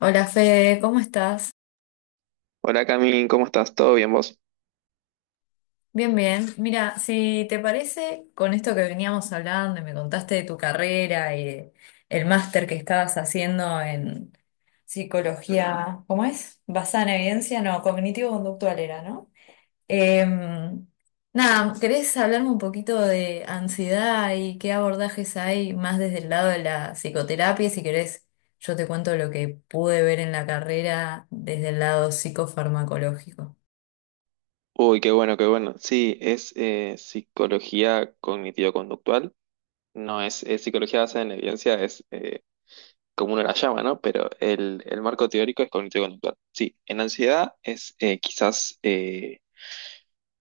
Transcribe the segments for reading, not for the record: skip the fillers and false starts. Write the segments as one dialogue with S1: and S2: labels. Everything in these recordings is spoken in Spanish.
S1: Hola Fede, ¿cómo estás?
S2: Hola Cami, ¿cómo estás? ¿Todo bien vos?
S1: Bien, bien. Mira, si te parece, con esto que veníamos hablando y me contaste de tu carrera y de el máster que estabas haciendo en psicología, ¿cómo es? Basada en evidencia, no, cognitivo-conductual era, ¿no? Em, Nada, ¿querés hablarme un poquito de ansiedad y qué abordajes hay más desde el lado de la psicoterapia? Si querés, yo te cuento lo que pude ver en la carrera desde el lado psicofarmacológico.
S2: Uy, qué bueno, qué bueno. Sí, es psicología cognitivo-conductual. No es, es psicología basada en evidencia, es como uno la llama, ¿no? Pero el marco teórico es cognitivo-conductual. Sí, en ansiedad es quizás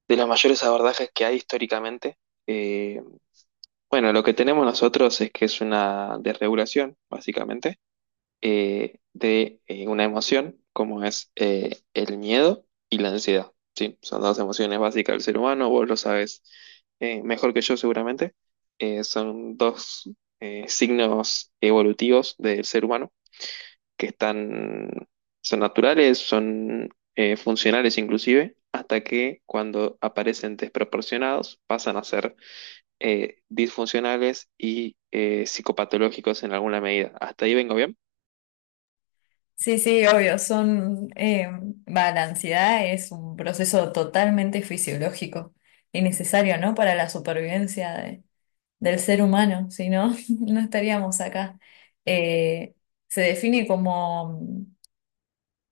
S2: de los mayores abordajes que hay históricamente. Eh, bueno, lo que tenemos nosotros es que es una desregulación, básicamente de una emoción como es el miedo y la ansiedad, ¿sí? Son dos emociones básicas del ser humano, vos lo sabes mejor que yo seguramente. Son dos signos evolutivos del ser humano que están, son naturales, son funcionales inclusive, hasta que cuando aparecen desproporcionados pasan a ser disfuncionales y psicopatológicos en alguna medida. ¿Hasta ahí vengo bien?
S1: Sí, sí, obvio, la ansiedad es un proceso totalmente fisiológico y necesario, ¿no? Para la supervivencia del ser humano, si no, no estaríamos acá. Eh, Se define como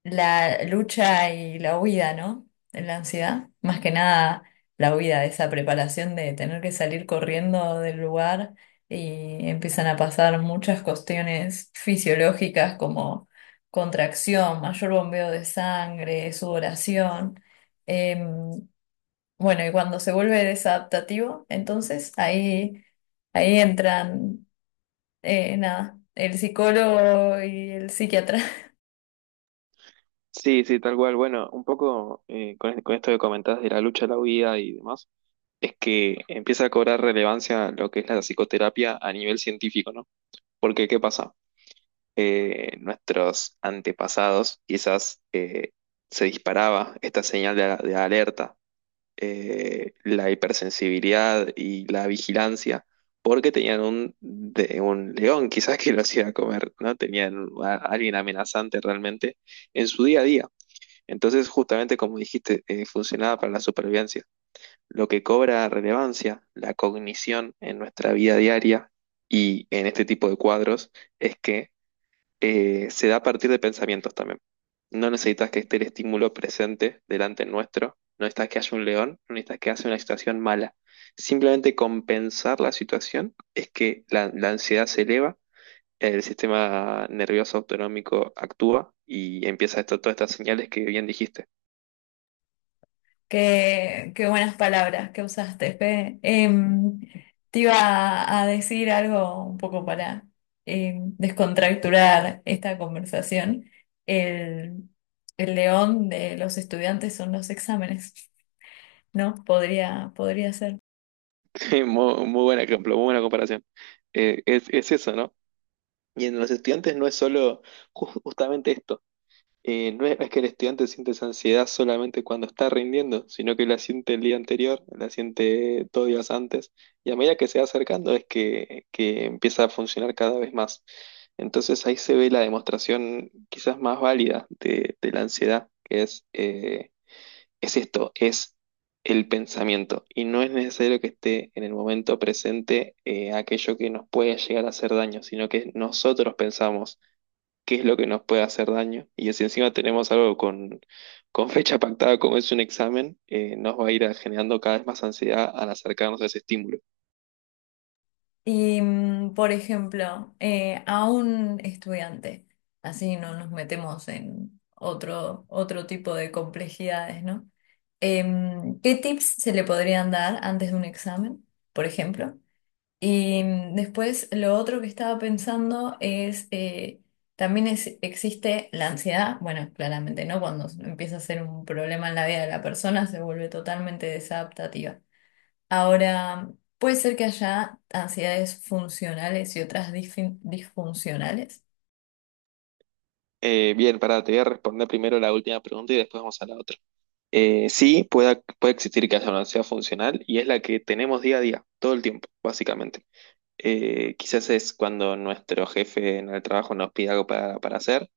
S1: la lucha y la huida, ¿no? De la ansiedad. Más que nada la huida de esa preparación de tener que salir corriendo del lugar, y empiezan a pasar muchas cuestiones fisiológicas como contracción, mayor bombeo de sangre, sudoración. Em, bueno, y cuando se vuelve desadaptativo, entonces ahí entran, nada, el psicólogo y el psiquiatra.
S2: Sí, sí, tal cual. Bueno, un poco con esto que comentás de la lucha, la huida y demás, es que empieza a cobrar relevancia lo que es la psicoterapia a nivel científico, ¿no? Porque, ¿qué pasa? Nuestros antepasados quizás se disparaba esta señal de alerta, la hipersensibilidad y la vigilancia, porque tenían un león quizás que lo hacía comer, ¿no? Tenían a alguien amenazante realmente en su día a día. Entonces, justamente como dijiste, funcionaba para la supervivencia. Lo que cobra relevancia, la cognición en nuestra vida diaria y en este tipo de cuadros, es que se da a partir de pensamientos también. No necesitas que esté el estímulo presente delante nuestro, no necesitas que haya un león, no necesitas que haya una situación mala. Simplemente compensar la situación es que la ansiedad se eleva, el sistema nervioso autonómico actúa y empieza esto, todas estas señales que bien dijiste.
S1: Qué, qué buenas palabras que usaste, Fe. Te iba a decir algo un poco para descontracturar esta conversación. El, el león de los estudiantes son los exámenes, ¿no? Podría, podría ser.
S2: Muy, muy buen ejemplo, muy buena comparación. Es eso, ¿no? Y en los estudiantes no es solo justamente esto. No es que el estudiante siente esa ansiedad solamente cuando está rindiendo, sino que la siente el día anterior, la siente dos días antes, y a medida que se va acercando es que empieza a funcionar cada vez más. Entonces ahí se ve la demostración quizás más válida de la ansiedad, que es es esto, es el pensamiento. Y no es necesario que esté en el momento presente aquello que nos puede llegar a hacer daño, sino que nosotros pensamos qué es lo que nos puede hacer daño. Y si encima tenemos algo con fecha pactada como es un examen, nos va a ir generando cada vez más ansiedad al acercarnos a ese estímulo.
S1: Y, por ejemplo, a un estudiante, así no nos metemos en otro tipo de complejidades, ¿no? ¿Qué tips se le podrían dar antes de un examen, por ejemplo? Y después, lo otro que estaba pensando es, también existe la ansiedad, bueno, claramente, ¿no? Cuando empieza a ser un problema en la vida de la persona, se vuelve totalmente desadaptativa. Ahora, puede ser que haya ansiedades funcionales y otras disfuncionales.
S2: Bien, para te voy a responder primero la última pregunta y después vamos a la otra. Eh, sí, puede existir que haya una ansiedad funcional y es la que tenemos día a día, todo el tiempo, básicamente. Quizás es cuando nuestro jefe en el trabajo nos pide algo para hacer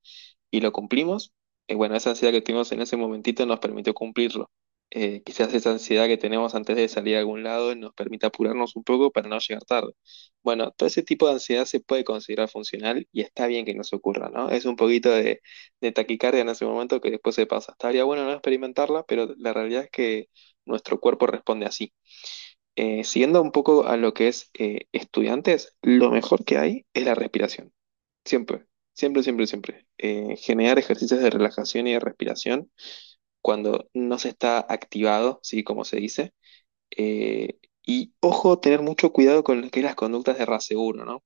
S2: y lo cumplimos. Bueno, esa ansiedad que tuvimos en ese momentito nos permitió cumplirlo. Quizás esa ansiedad que tenemos antes de salir a algún lado nos permite apurarnos un poco para no llegar tarde. Bueno, todo ese tipo de ansiedad se puede considerar funcional y está bien que nos ocurra, ¿no? Es un poquito de taquicardia en ese momento que después se pasa. Estaría bueno no experimentarla, pero la realidad es que nuestro cuerpo responde así. Siguiendo un poco a lo que es estudiantes, lo mejor que hay es la respiración. Siempre, siempre, siempre, siempre. Generar ejercicios de relajación y de respiración cuando no se está activado, ¿sí? Como se dice. Eh, y ojo, tener mucho cuidado con lo que es las conductas de raseguro, ¿no?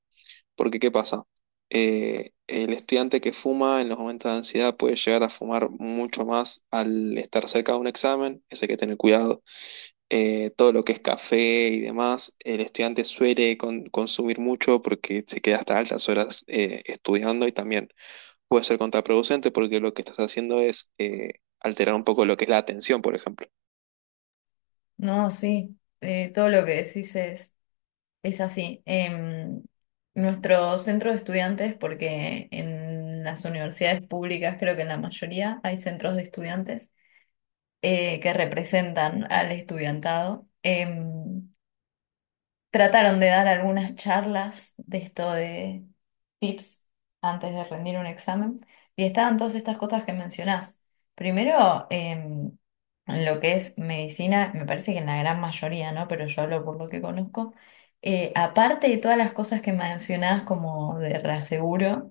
S2: Porque ¿qué pasa? El estudiante que fuma en los momentos de ansiedad puede llegar a fumar mucho más al estar cerca de un examen, eso hay que tener cuidado todo lo que es café y demás, el estudiante suele consumir mucho porque se queda hasta altas horas estudiando y también puede ser contraproducente porque lo que estás haciendo es alterar un poco lo que es la atención, por ejemplo.
S1: No, sí, todo lo que decís es así. Nuestro centro de estudiantes, porque en las universidades públicas creo que en la mayoría hay centros de estudiantes que representan al estudiantado. Trataron de dar algunas charlas de esto de tips antes de rendir un examen, y estaban todas estas cosas que mencionás. Primero, en lo que es medicina, me parece que en la gran mayoría, ¿no? Pero yo hablo por lo que conozco. Aparte de todas las cosas que mencionás como de reaseguro,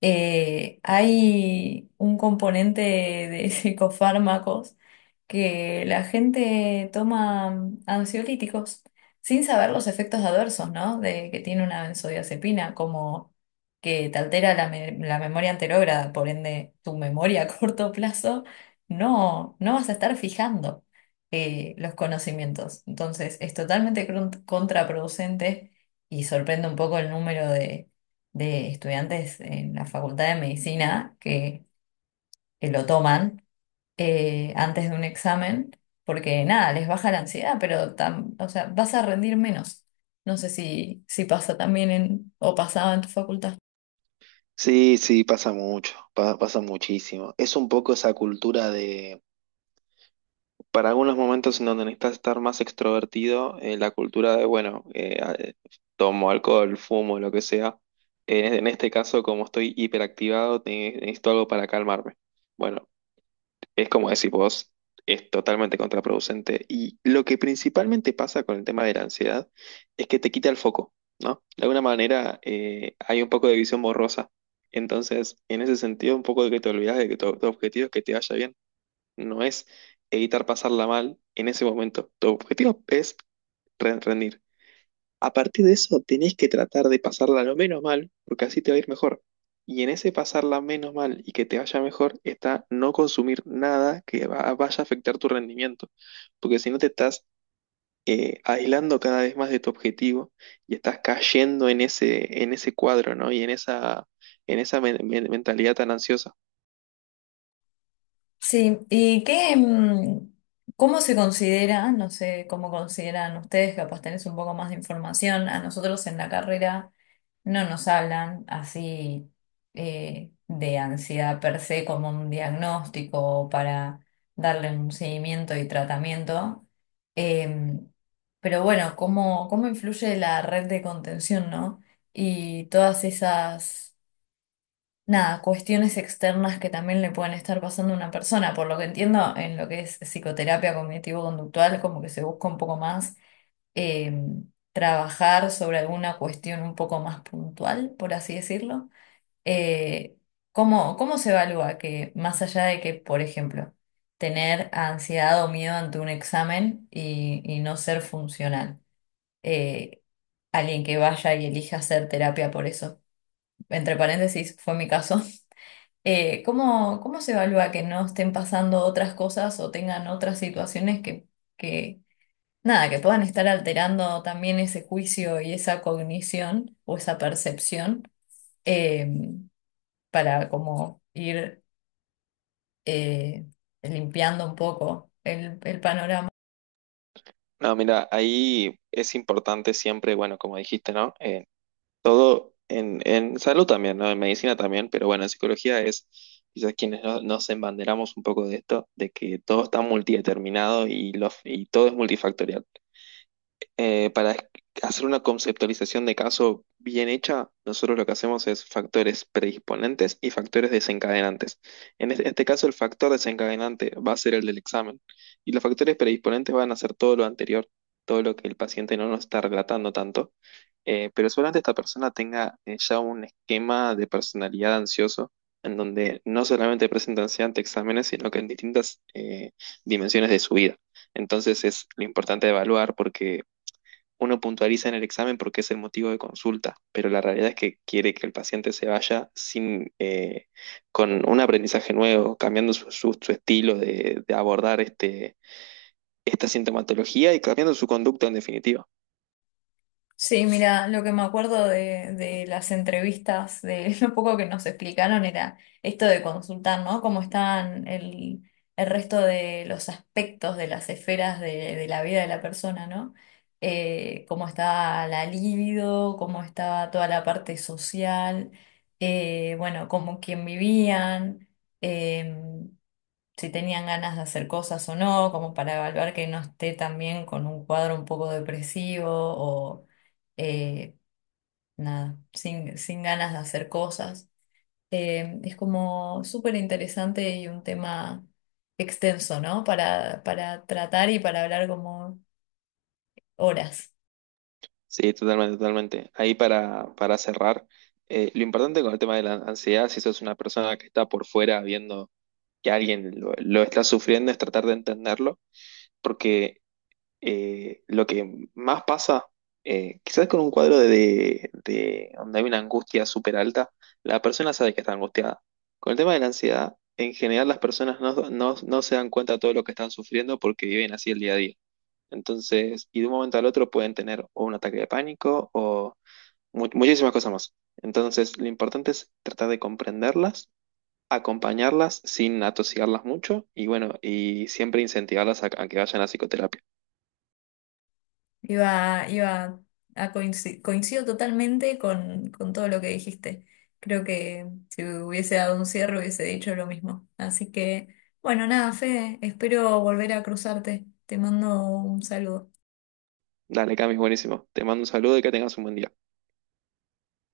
S1: hay un componente de psicofármacos, que la gente toma ansiolíticos sin saber los efectos adversos, ¿no? De que tiene una benzodiazepina, como que te altera la memoria anterógrada, por ende tu memoria a corto plazo, no, no vas a estar fijando los conocimientos. Entonces es totalmente contraproducente, y sorprende un poco el número de estudiantes en la Facultad de Medicina que lo toman antes de un examen, porque nada, les baja la ansiedad, pero o sea, vas a rendir menos. No sé si, si pasa también en, o pasaba en tu facultad.
S2: Sí, sí, pasa mucho, pasa muchísimo. Es un poco esa cultura de... Para algunos momentos en donde necesitas estar más extrovertido, la cultura de, bueno, tomo alcohol, fumo, lo que sea. En este caso, como estoy hiperactivado, necesito algo para calmarme. Bueno, es como decís vos, es totalmente contraproducente. Y lo que principalmente pasa con el tema de la ansiedad es que te quita el foco, ¿no? De alguna manera, hay un poco de visión borrosa. Entonces, en ese sentido, un poco de que te olvidas de que tu objetivo es que te vaya bien no es evitar pasarla mal en ese momento. Tu objetivo es rendir. A partir de eso, tenés que tratar de pasarla lo menos mal, porque así te va a ir mejor. Y en ese pasarla menos mal y que te vaya mejor está no consumir nada que vaya a afectar tu rendimiento, porque si no te estás aislando cada vez más de tu objetivo y estás cayendo en en ese cuadro, ¿no? Y en esa mentalidad tan ansiosa.
S1: Sí, ¿y qué, cómo se considera? No sé cómo consideran ustedes, capaz tenés un poco más de información. A nosotros en la carrera. No nos hablan así de ansiedad per se como un diagnóstico para darle un seguimiento y tratamiento. Em, pero bueno, ¿cómo, cómo influye la red de contención, ¿no? Y todas esas, nada, cuestiones externas que también le pueden estar pasando a una persona. Por lo que entiendo, en lo que es psicoterapia cognitivo-conductual, como que se busca un poco más eh, trabajar sobre alguna cuestión un poco más puntual, por así decirlo, eh, ¿cómo, cómo se evalúa que más allá de que, por ejemplo, tener ansiedad o miedo ante un examen y no ser funcional? eh, Alguien que vaya y elija hacer terapia por eso. Entre paréntesis, fue mi caso. ¿Cómo, cómo se evalúa que no estén pasando otras cosas o tengan otras situaciones que nada, que puedan estar alterando también ese juicio y esa cognición o esa percepción eh, para como ir eh, limpiando un poco el panorama.
S2: No, mira, ahí es importante siempre, bueno, como dijiste, ¿no? Todo en salud también, ¿no? En medicina también, pero bueno, en psicología es quizás quienes nos embanderamos un poco de esto, de que todo está multideterminado y y todo es multifactorial. Para hacer una conceptualización de caso bien hecha, nosotros lo que hacemos es factores predisponentes y factores desencadenantes. En este caso, el factor desencadenante va a ser el del examen y los factores predisponentes van a ser todo lo anterior, todo lo que el paciente no nos está relatando tanto. Pero solamente esta persona tenga ya un esquema de personalidad ansioso en donde no solamente presenta ansiedad ante exámenes, sino que en distintas dimensiones de su vida. Entonces es lo importante de evaluar porque uno puntualiza en el examen porque es el motivo de consulta, pero la realidad es que quiere que el paciente se vaya sin, con un aprendizaje nuevo, cambiando su estilo de abordar esta sintomatología y cambiando su conducta en definitiva.
S1: Sí, mira, lo que me acuerdo de las entrevistas, de lo poco que nos explicaron era esto de consultar, ¿no? Cómo están el resto de los aspectos de las esferas de la vida de la persona, ¿no? Cómo está la libido, cómo está toda la parte social, bueno, cómo quién vivían. em, si tenían ganas de hacer cosas o no, como para evaluar que no esté también con un cuadro un poco depresivo o eh, nada, sin, sin ganas de hacer cosas. Es como súper interesante y un tema extenso, ¿no? Para tratar y para hablar como horas.
S2: Sí, totalmente, totalmente. Ahí para cerrar, lo importante con el tema de la ansiedad, si sos una persona que está por fuera viendo que alguien lo está sufriendo, es tratar de entenderlo, porque lo que más pasa, quizás con un cuadro de donde hay una angustia súper alta, la persona sabe que está angustiada. Con el tema de la ansiedad, en general las personas no se dan cuenta de todo lo que están sufriendo porque viven así el día a día. Entonces, y de un momento al otro pueden tener o un ataque de pánico o muchísimas cosas más. Entonces, lo importante es tratar de comprenderlas, acompañarlas sin atosigarlas mucho y bueno, y siempre incentivarlas a que vayan a psicoterapia.
S1: Iba a coincidir, coincido totalmente con todo lo que dijiste. Creo que si hubiese dado un cierre hubiese dicho lo mismo. Así que, bueno, nada, Fede, espero volver a cruzarte. Te mando un saludo.
S2: Dale, Cami, buenísimo. Te mando un saludo y que tengas un buen día.